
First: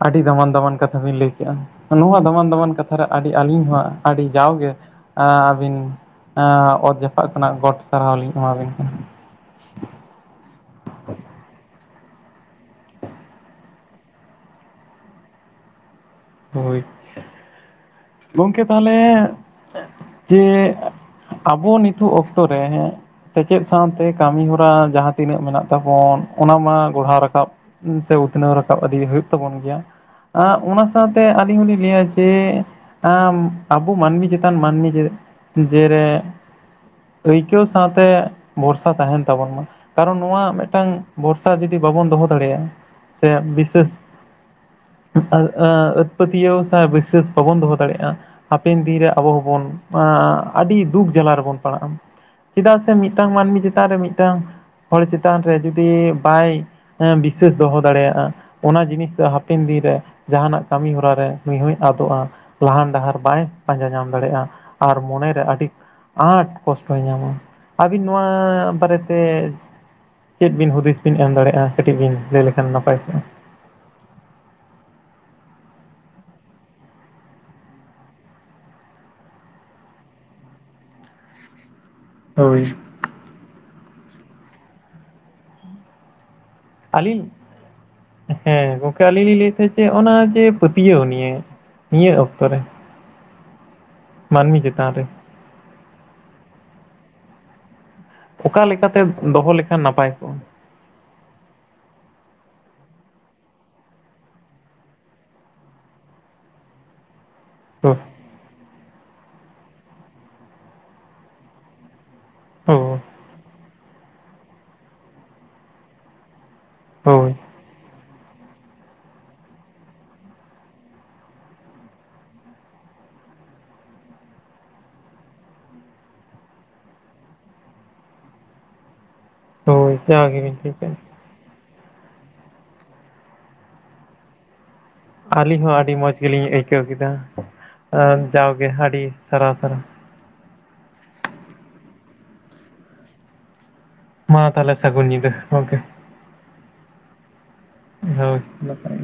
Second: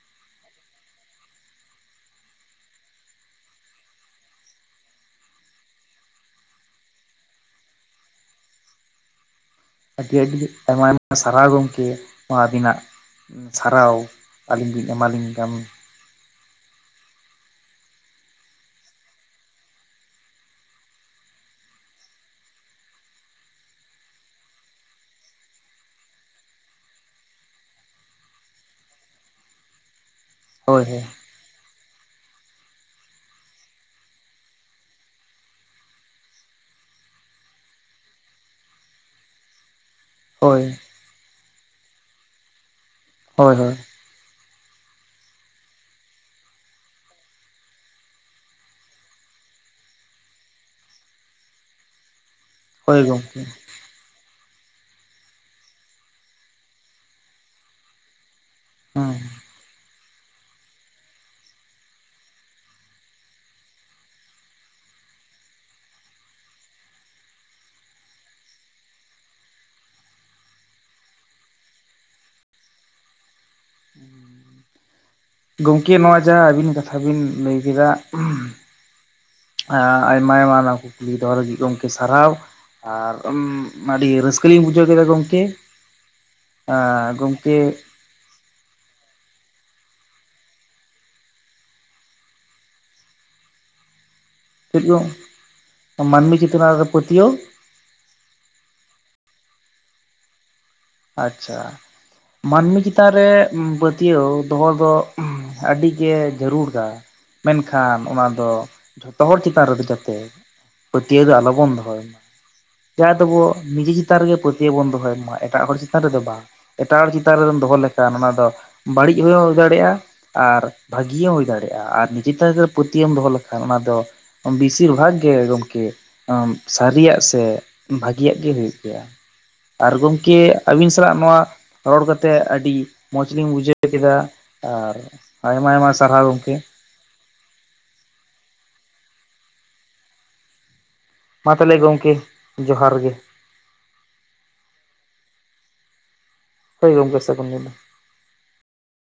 ᱟᱹᱰᱤ ᱫᱟᱢᱟᱱ-ᱫᱟᱢᱟᱱ ᱠᱟᱛᱷᱟ ᱵᱤᱱ ᱞᱟᱹᱭ ᱠᱮᱜᱼᱟ ᱾ ᱱᱚᱣᱟ ᱫᱚᱟᱢᱟᱱ-ᱫᱟᱢᱟᱱ ᱠᱟᱛᱷᱟ ᱨᱮ, ᱟᱹᱰᱤ ᱟᱹᱞᱤᱧ ᱦᱚᱸ ᱟᱹᱰᱤ ᱡᱟᱣᱜᱮ ᱟᱹᱵᱤᱱ ᱚᱛ ᱡᱟᱯᱟᱜ ᱠᱷᱚᱱᱟᱜ, ᱜᱚᱴ ᱥᱟᱨᱦᱟᱣ ᱞᱤᱧ ᱮᱢᱟᱵᱤᱱ ᱠᱟᱱᱟ ᱾ ᱟᱹᱰᱤ ᱟᱹᱰᱤ ᱟᱭᱢᱟ ᱟᱭᱢᱟ ᱥᱟᱨᱦᱟᱣ ᱜᱚᱢᱠᱮ, ᱱᱚᱣᱟ ᱟᱹᱵᱤᱱᱟᱜ ᱾ ᱥᱟᱨᱦᱟᱣ ᱟᱹᱞᱤᱧ ᱵᱤᱱ ᱮᱟᱞᱤᱧ ᱠᱟᱱ ᱾ ᱦᱳᱭ, ᱜᱚᱝᱠᱮ ᱛᱟᱦᱚᱞᱮ ᱡᱮ ᱟᱵᱚ ᱱᱤᱛᱚᱜ ᱚᱠᱛᱚ ᱨᱮ ᱥᱮᱪᱮᱫ ᱥᱟᱶᱛᱮ ᱠᱟᱹᱢᱤ ᱦᱚᱨᱟ, ᱡᱟᱦᱟᱸ ᱛᱤᱱᱟᱹᱜ ᱢᱮᱱᱟᱜ ᱛᱟᱵᱚᱱ ᱚᱱᱟ ᱢᱟ ᱜᱚᱲᱦᱟᱣ ᱨᱟᱠᱟᱵ ᱥᱮ ᱩᱛᱱᱟᱹᱣ ᱨᱟᱠᱟᱵ ᱤᱫᱤ ᱦᱳᱭᱳᱜ ᱛᱟᱵᱚᱱ ᱜᱮᱭᱟ᱾ ᱚᱱᱟ ᱦᱳᱭ ᱦᱳᱭ ᱜᱚᱝᱠᱮ ᱟᱹᱞᱤᱧ ᱦᱚᱞᱤᱧ ᱞᱟᱹᱭᱟ ᱡᱮ, ᱟᱵᱚ ᱢᱟᱹᱱᱢᱤ ᱪᱮᱛᱟᱱ ᱢᱟᱹᱱᱢᱤ ᱡᱮ ᱨᱮ ᱟᱹᱭᱠᱟᱹᱣ ᱥᱟᱶᱛᱮ ᱵᱷᱚᱨᱥᱟ ᱛᱟᱦᱮᱱ ᱛᱟᱵᱚᱱ ᱢᱟ ᱾ ᱠᱟᱨᱚᱱ ᱱᱚᱣᱟ ᱦᱳᱭ ᱢᱤᱫᱴᱟᱝ, ᱵᱚᱨᱥᱟ ᱡᱚᱫᱤ ᱵᱟᱵᱚᱱ ᱫᱚᱦᱚ ᱫᱟᱲᱮᱭᱟᱜᱼᱟ ᱾ ᱥᱮ ᱦᱳᱭ ᱦᱳᱭ ᱵᱤᱥᱟᱹᱥ ᱾ ᱟ ᱯᱟᱹᱛᱭᱟᱹᱣ ᱥᱮ ᱵᱤᱥᱟᱹᱥ ᱵᱟᱵᱚᱱ ᱫᱚᱦᱚ ᱫᱟᱲᱮᱜᱼᱟ ᱾ ᱦᱟᱯᱮᱱ ᱫᱤᱱᱨᱮ ᱟᱵᱚ ᱦᱚᱸᱵᱚᱱ, ᱟᱹᱰᱤ ᱫᱩᱠ ᱡᱟᱞᱟ ᱨᱮᱵᱚᱱ ᱯᱟᱲᱟᱜᱼᱟ ᱾ ᱪᱮᱫᱟᱜ ᱥᱮ ᱦᱳᱭ ᱢᱤᱫᱴᱟᱝ ᱜᱚᱢᱠᱮ ᱢᱟᱹᱱᱢᱤ ᱡᱮ ᱪᱮᱛᱟᱱ ᱨᱮ ᱢᱤᱫᱴᱟᱝ ᱦᱚᱲ ᱪᱮᱛᱟᱱ ᱨᱮ, ᱡᱩᱫᱤ ᱵᱟᱭ ᱵᱤᱥᱟᱹᱥ ᱫᱚᱦᱚ ᱫᱟᱲᱮᱭᱟᱜᱼᱟ ᱾ ᱚᱱᱟ ᱡᱤᱱᱤᱥ ᱦᱮᱸ ᱫᱚ, ᱦᱟᱯᱮᱱ ᱫᱤᱱ ᱨᱮ ᱡᱟᱦᱟᱱᱟᱜ ᱠᱟᱹᱢᱤ ᱦᱚᱨᱟ ᱨᱮ ᱱᱩᱭ ᱦᱚᱭ ᱟᱫᱚᱜᱼᱟ, ᱞᱟᱦᱟᱱ ᱰᱟᱦᱟᱨ ᱵᱟᱭ ᱯᱟᱸᱡᱟ ᱧᱟᱢ ᱫᱟᱲᱮᱭᱟᱜᱼᱟ ᱾ ᱟᱨ ᱢᱚᱱᱮᱨᱮ ᱟᱹᱰᱤ ᱟᱸᱴ ᱠᱚᱥᱴᱚᱭ ᱧᱟᱢᱟ᱾ ᱟᱹᱵᱤᱱ ᱱᱚᱣᱟ ᱵᱟᱨᱮᱛᱮ ᱪᱮᱫ ᱵᱤᱱ ᱦᱩᱫᱤᱥ ᱵᱤᱱ ᱮᱢ ᱫᱟᱲᱮᱭᱟᱜᱼᱟ, ᱠᱟᱹᱴᱤᱡ ᱵᱤᱱ ᱞᱟᱹᱭ ᱞᱮᱠᱷᱟᱱ ᱱᱟᱯᱟᱭ ᱠᱚᱜᱼᱟ ᱾ [inaudible] ᱜᱚᱢᱠᱮ ᱱᱚᱣᱟ ᱡᱟᱦᱟᱸ ᱟᱹᱵᱤᱱ ᱠᱟᱛᱷᱟ ᱵᱤᱱ ᱞᱟᱹᱭ ᱠᱮᱫᱟ ᱾ ᱟᱭᱢᱟ ᱟᱭᱢᱟ ᱱᱚᱣᱟ ᱠᱩᱠᱞᱤ ᱫᱚᱦᱚ ᱞᱟᱹᱜᱤᱫ ᱜᱚᱝᱠᱮ ᱥᱟᱨᱦᱟᱣ ᱦᱳᱭ ᱟᱨ ᱟᱹᱰᱤ ᱨᱟᱹᱥᱠᱟᱹ ᱞᱤᱧ ᱵᱩᱡᱷᱟᱹᱣ ᱠᱮᱫᱟ ᱜᱚᱢᱠᱮ ᱟᱨ ᱟᱹᱞᱤᱧ ᱜᱚᱢᱠᱮ ᱦᱮᱸ ᱜᱚᱝᱠᱮ ᱟᱹᱞᱤᱧ ᱞᱤᱧ ᱞᱟᱹᱭ ᱛᱟᱦᱮᱸᱫ ᱡᱮ ᱚᱱᱟ ᱡᱮ ᱯᱟᱹᱛᱭᱟᱹᱣ ᱱᱤᱭᱮ ᱱᱤᱭᱟᱹ ᱚᱠᱛᱚ ᱨᱮ ᱾ ᱪᱮᱫ ᱪᱮᱛᱟᱱ ᱨᱮ [unintelligible] ᱢᱟᱹᱱᱢᱤ ᱪᱮᱛᱟᱱᱟ ᱨᱮ ᱯᱟᱹᱛᱭᱟᱹᱣ ᱾ ᱚᱠᱟ ᱞᱮᱠᱟᱛᱮ ᱫᱚᱦᱚ ᱞᱮᱠᱷᱟᱱ ᱱᱟᱯᱟᱭ ᱠᱚᱜᱟ? ᱟᱪᱪᱷᱟ ᱢᱟᱹᱱᱢᱤ ᱪᱮᱛᱟᱱ ᱨᱮ ᱯᱟᱹᱛᱭᱟᱹᱣ ᱫᱚᱦᱚ ᱫᱚ ᱟᱹᱰᱤᱜᱮ ᱡᱟᱹᱨᱩᱲᱟ ᱢᱮᱱᱠᱷᱟᱱ ᱚᱱᱟ ᱫᱚ ᱡᱷᱚᱛᱚ ᱦᱚᱲ ᱪᱮᱛᱟᱱ ᱨᱮᱫᱚ ᱡᱟᱛᱮ ᱯᱟᱹᱛᱭᱟᱹᱣ ᱫᱚ ᱟᱞᱚᱵᱚᱱ ᱫᱚᱦᱚᱭ ᱢᱟ ᱦᱳᱭ ᱡᱟᱦᱟᱸ ᱫᱚᱵᱚ ᱱᱤᱡᱮ ᱪᱮᱛᱟᱱ ᱨᱮᱜᱮ ᱯᱟᱹᱛᱭᱟᱹᱣ ᱵᱚᱱ ᱫᱚᱦᱚᱭ ᱢᱟ ᱮᱴᱟᱜ ᱦᱚᱲ ᱪᱮᱛᱟᱱ ᱨᱮᱫᱚ ᱵᱟᱝ ᱮᱴᱟᱜ ᱦᱚᱲ ᱦᱳᱭ ᱪᱮᱛᱟᱱ ᱨᱮᱵᱚᱱ ᱫᱚᱦᱚ ᱞᱮᱠᱷᱟᱱ ᱠᱷᱟᱱ ᱚᱱᱟ ᱫᱚ ᱵᱟᱹᱲᱤᱡ ᱦᱚᱸ ᱦᱩᱭ ᱫᱟᱲᱮᱭᱟᱜᱼᱟ ᱾ ᱟᱨ ᱵᱷᱟᱹᱜᱮ ᱦᱩᱭ ᱫᱟᱲᱮᱭᱟᱜᱼᱟ ᱟᱨ ᱱᱤᱡᱮ ᱪᱮᱛᱟᱱ ᱨᱮ ᱯᱟᱹᱛᱭᱟᱹᱢ ᱫᱚᱦᱚ ᱞᱮᱠᱷᱟᱱ ᱚᱱᱟ ᱫᱚ ᱵᱤᱥᱤᱨ ᱵᱷᱟᱜ ᱜᱮ ᱜᱚᱢᱠᱮ ᱥᱟᱹᱨᱤᱭᱟᱜ ᱥᱮ ᱵᱷᱟᱜᱤᱭᱟᱜ ᱜᱮ ᱦᱩᱭᱩᱜ ᱜᱮᱭᱟ᱾ ᱟᱨ ᱦᱳᱭ ᱜᱚᱢᱠᱮ ᱡᱟᱜᱮᱵᱤᱱ ᱞᱟᱹᱭ ᱟᱹᱵᱤᱱ ᱠᱮᱫ ᱥᱟᱞᱟᱜ ᱱᱚᱣᱟ ᱨᱚᱲ ᱠᱟᱛᱮᱜ ᱟᱹᱰᱤ ᱢᱚᱸᱡᱽ ᱞᱤᱧ ᱵᱩᱡᱷᱟᱹᱣ ᱠᱮᱫᱟ ᱟᱨ ᱟᱹᱞᱤᱧ ᱟᱭᱢᱟ ᱦᱚᱸ ᱟᱹᱰᱤ ᱟᱭᱢᱟ ᱢᱚᱡᱽ ᱥᱟᱨᱦᱟᱣ ᱜᱮᱞᱤᱧ ᱜᱚᱢᱠᱮ ᱟᱹᱭᱠᱟᱹᱣ ᱠᱮᱫᱟ ᱡᱟᱣᱜᱮ ᱟᱹᱰᱤ ᱥᱟᱨᱦᱟᱣ ᱥᱟᱨᱦᱟᱣ ᱾ ᱢᱟ ᱛᱟᱦᱚᱞᱮ ᱜᱚᱢᱠᱮ ᱡᱚᱦᱟᱨ ᱜᱮ ᱾ ᱢᱟ ᱛᱟᱦᱚᱞᱮ ᱥᱟᱹᱜᱩᱱ ᱧᱤᱫᱟᱹ ᱜᱚᱝᱠᱮ ᱾ ᱦᱳᱭ ᱜᱚᱢᱠᱮ ᱥᱟᱹᱜᱩᱱ ᱧᱤᱫᱟᱹ ᱾ ᱦᱳᱭ ᱾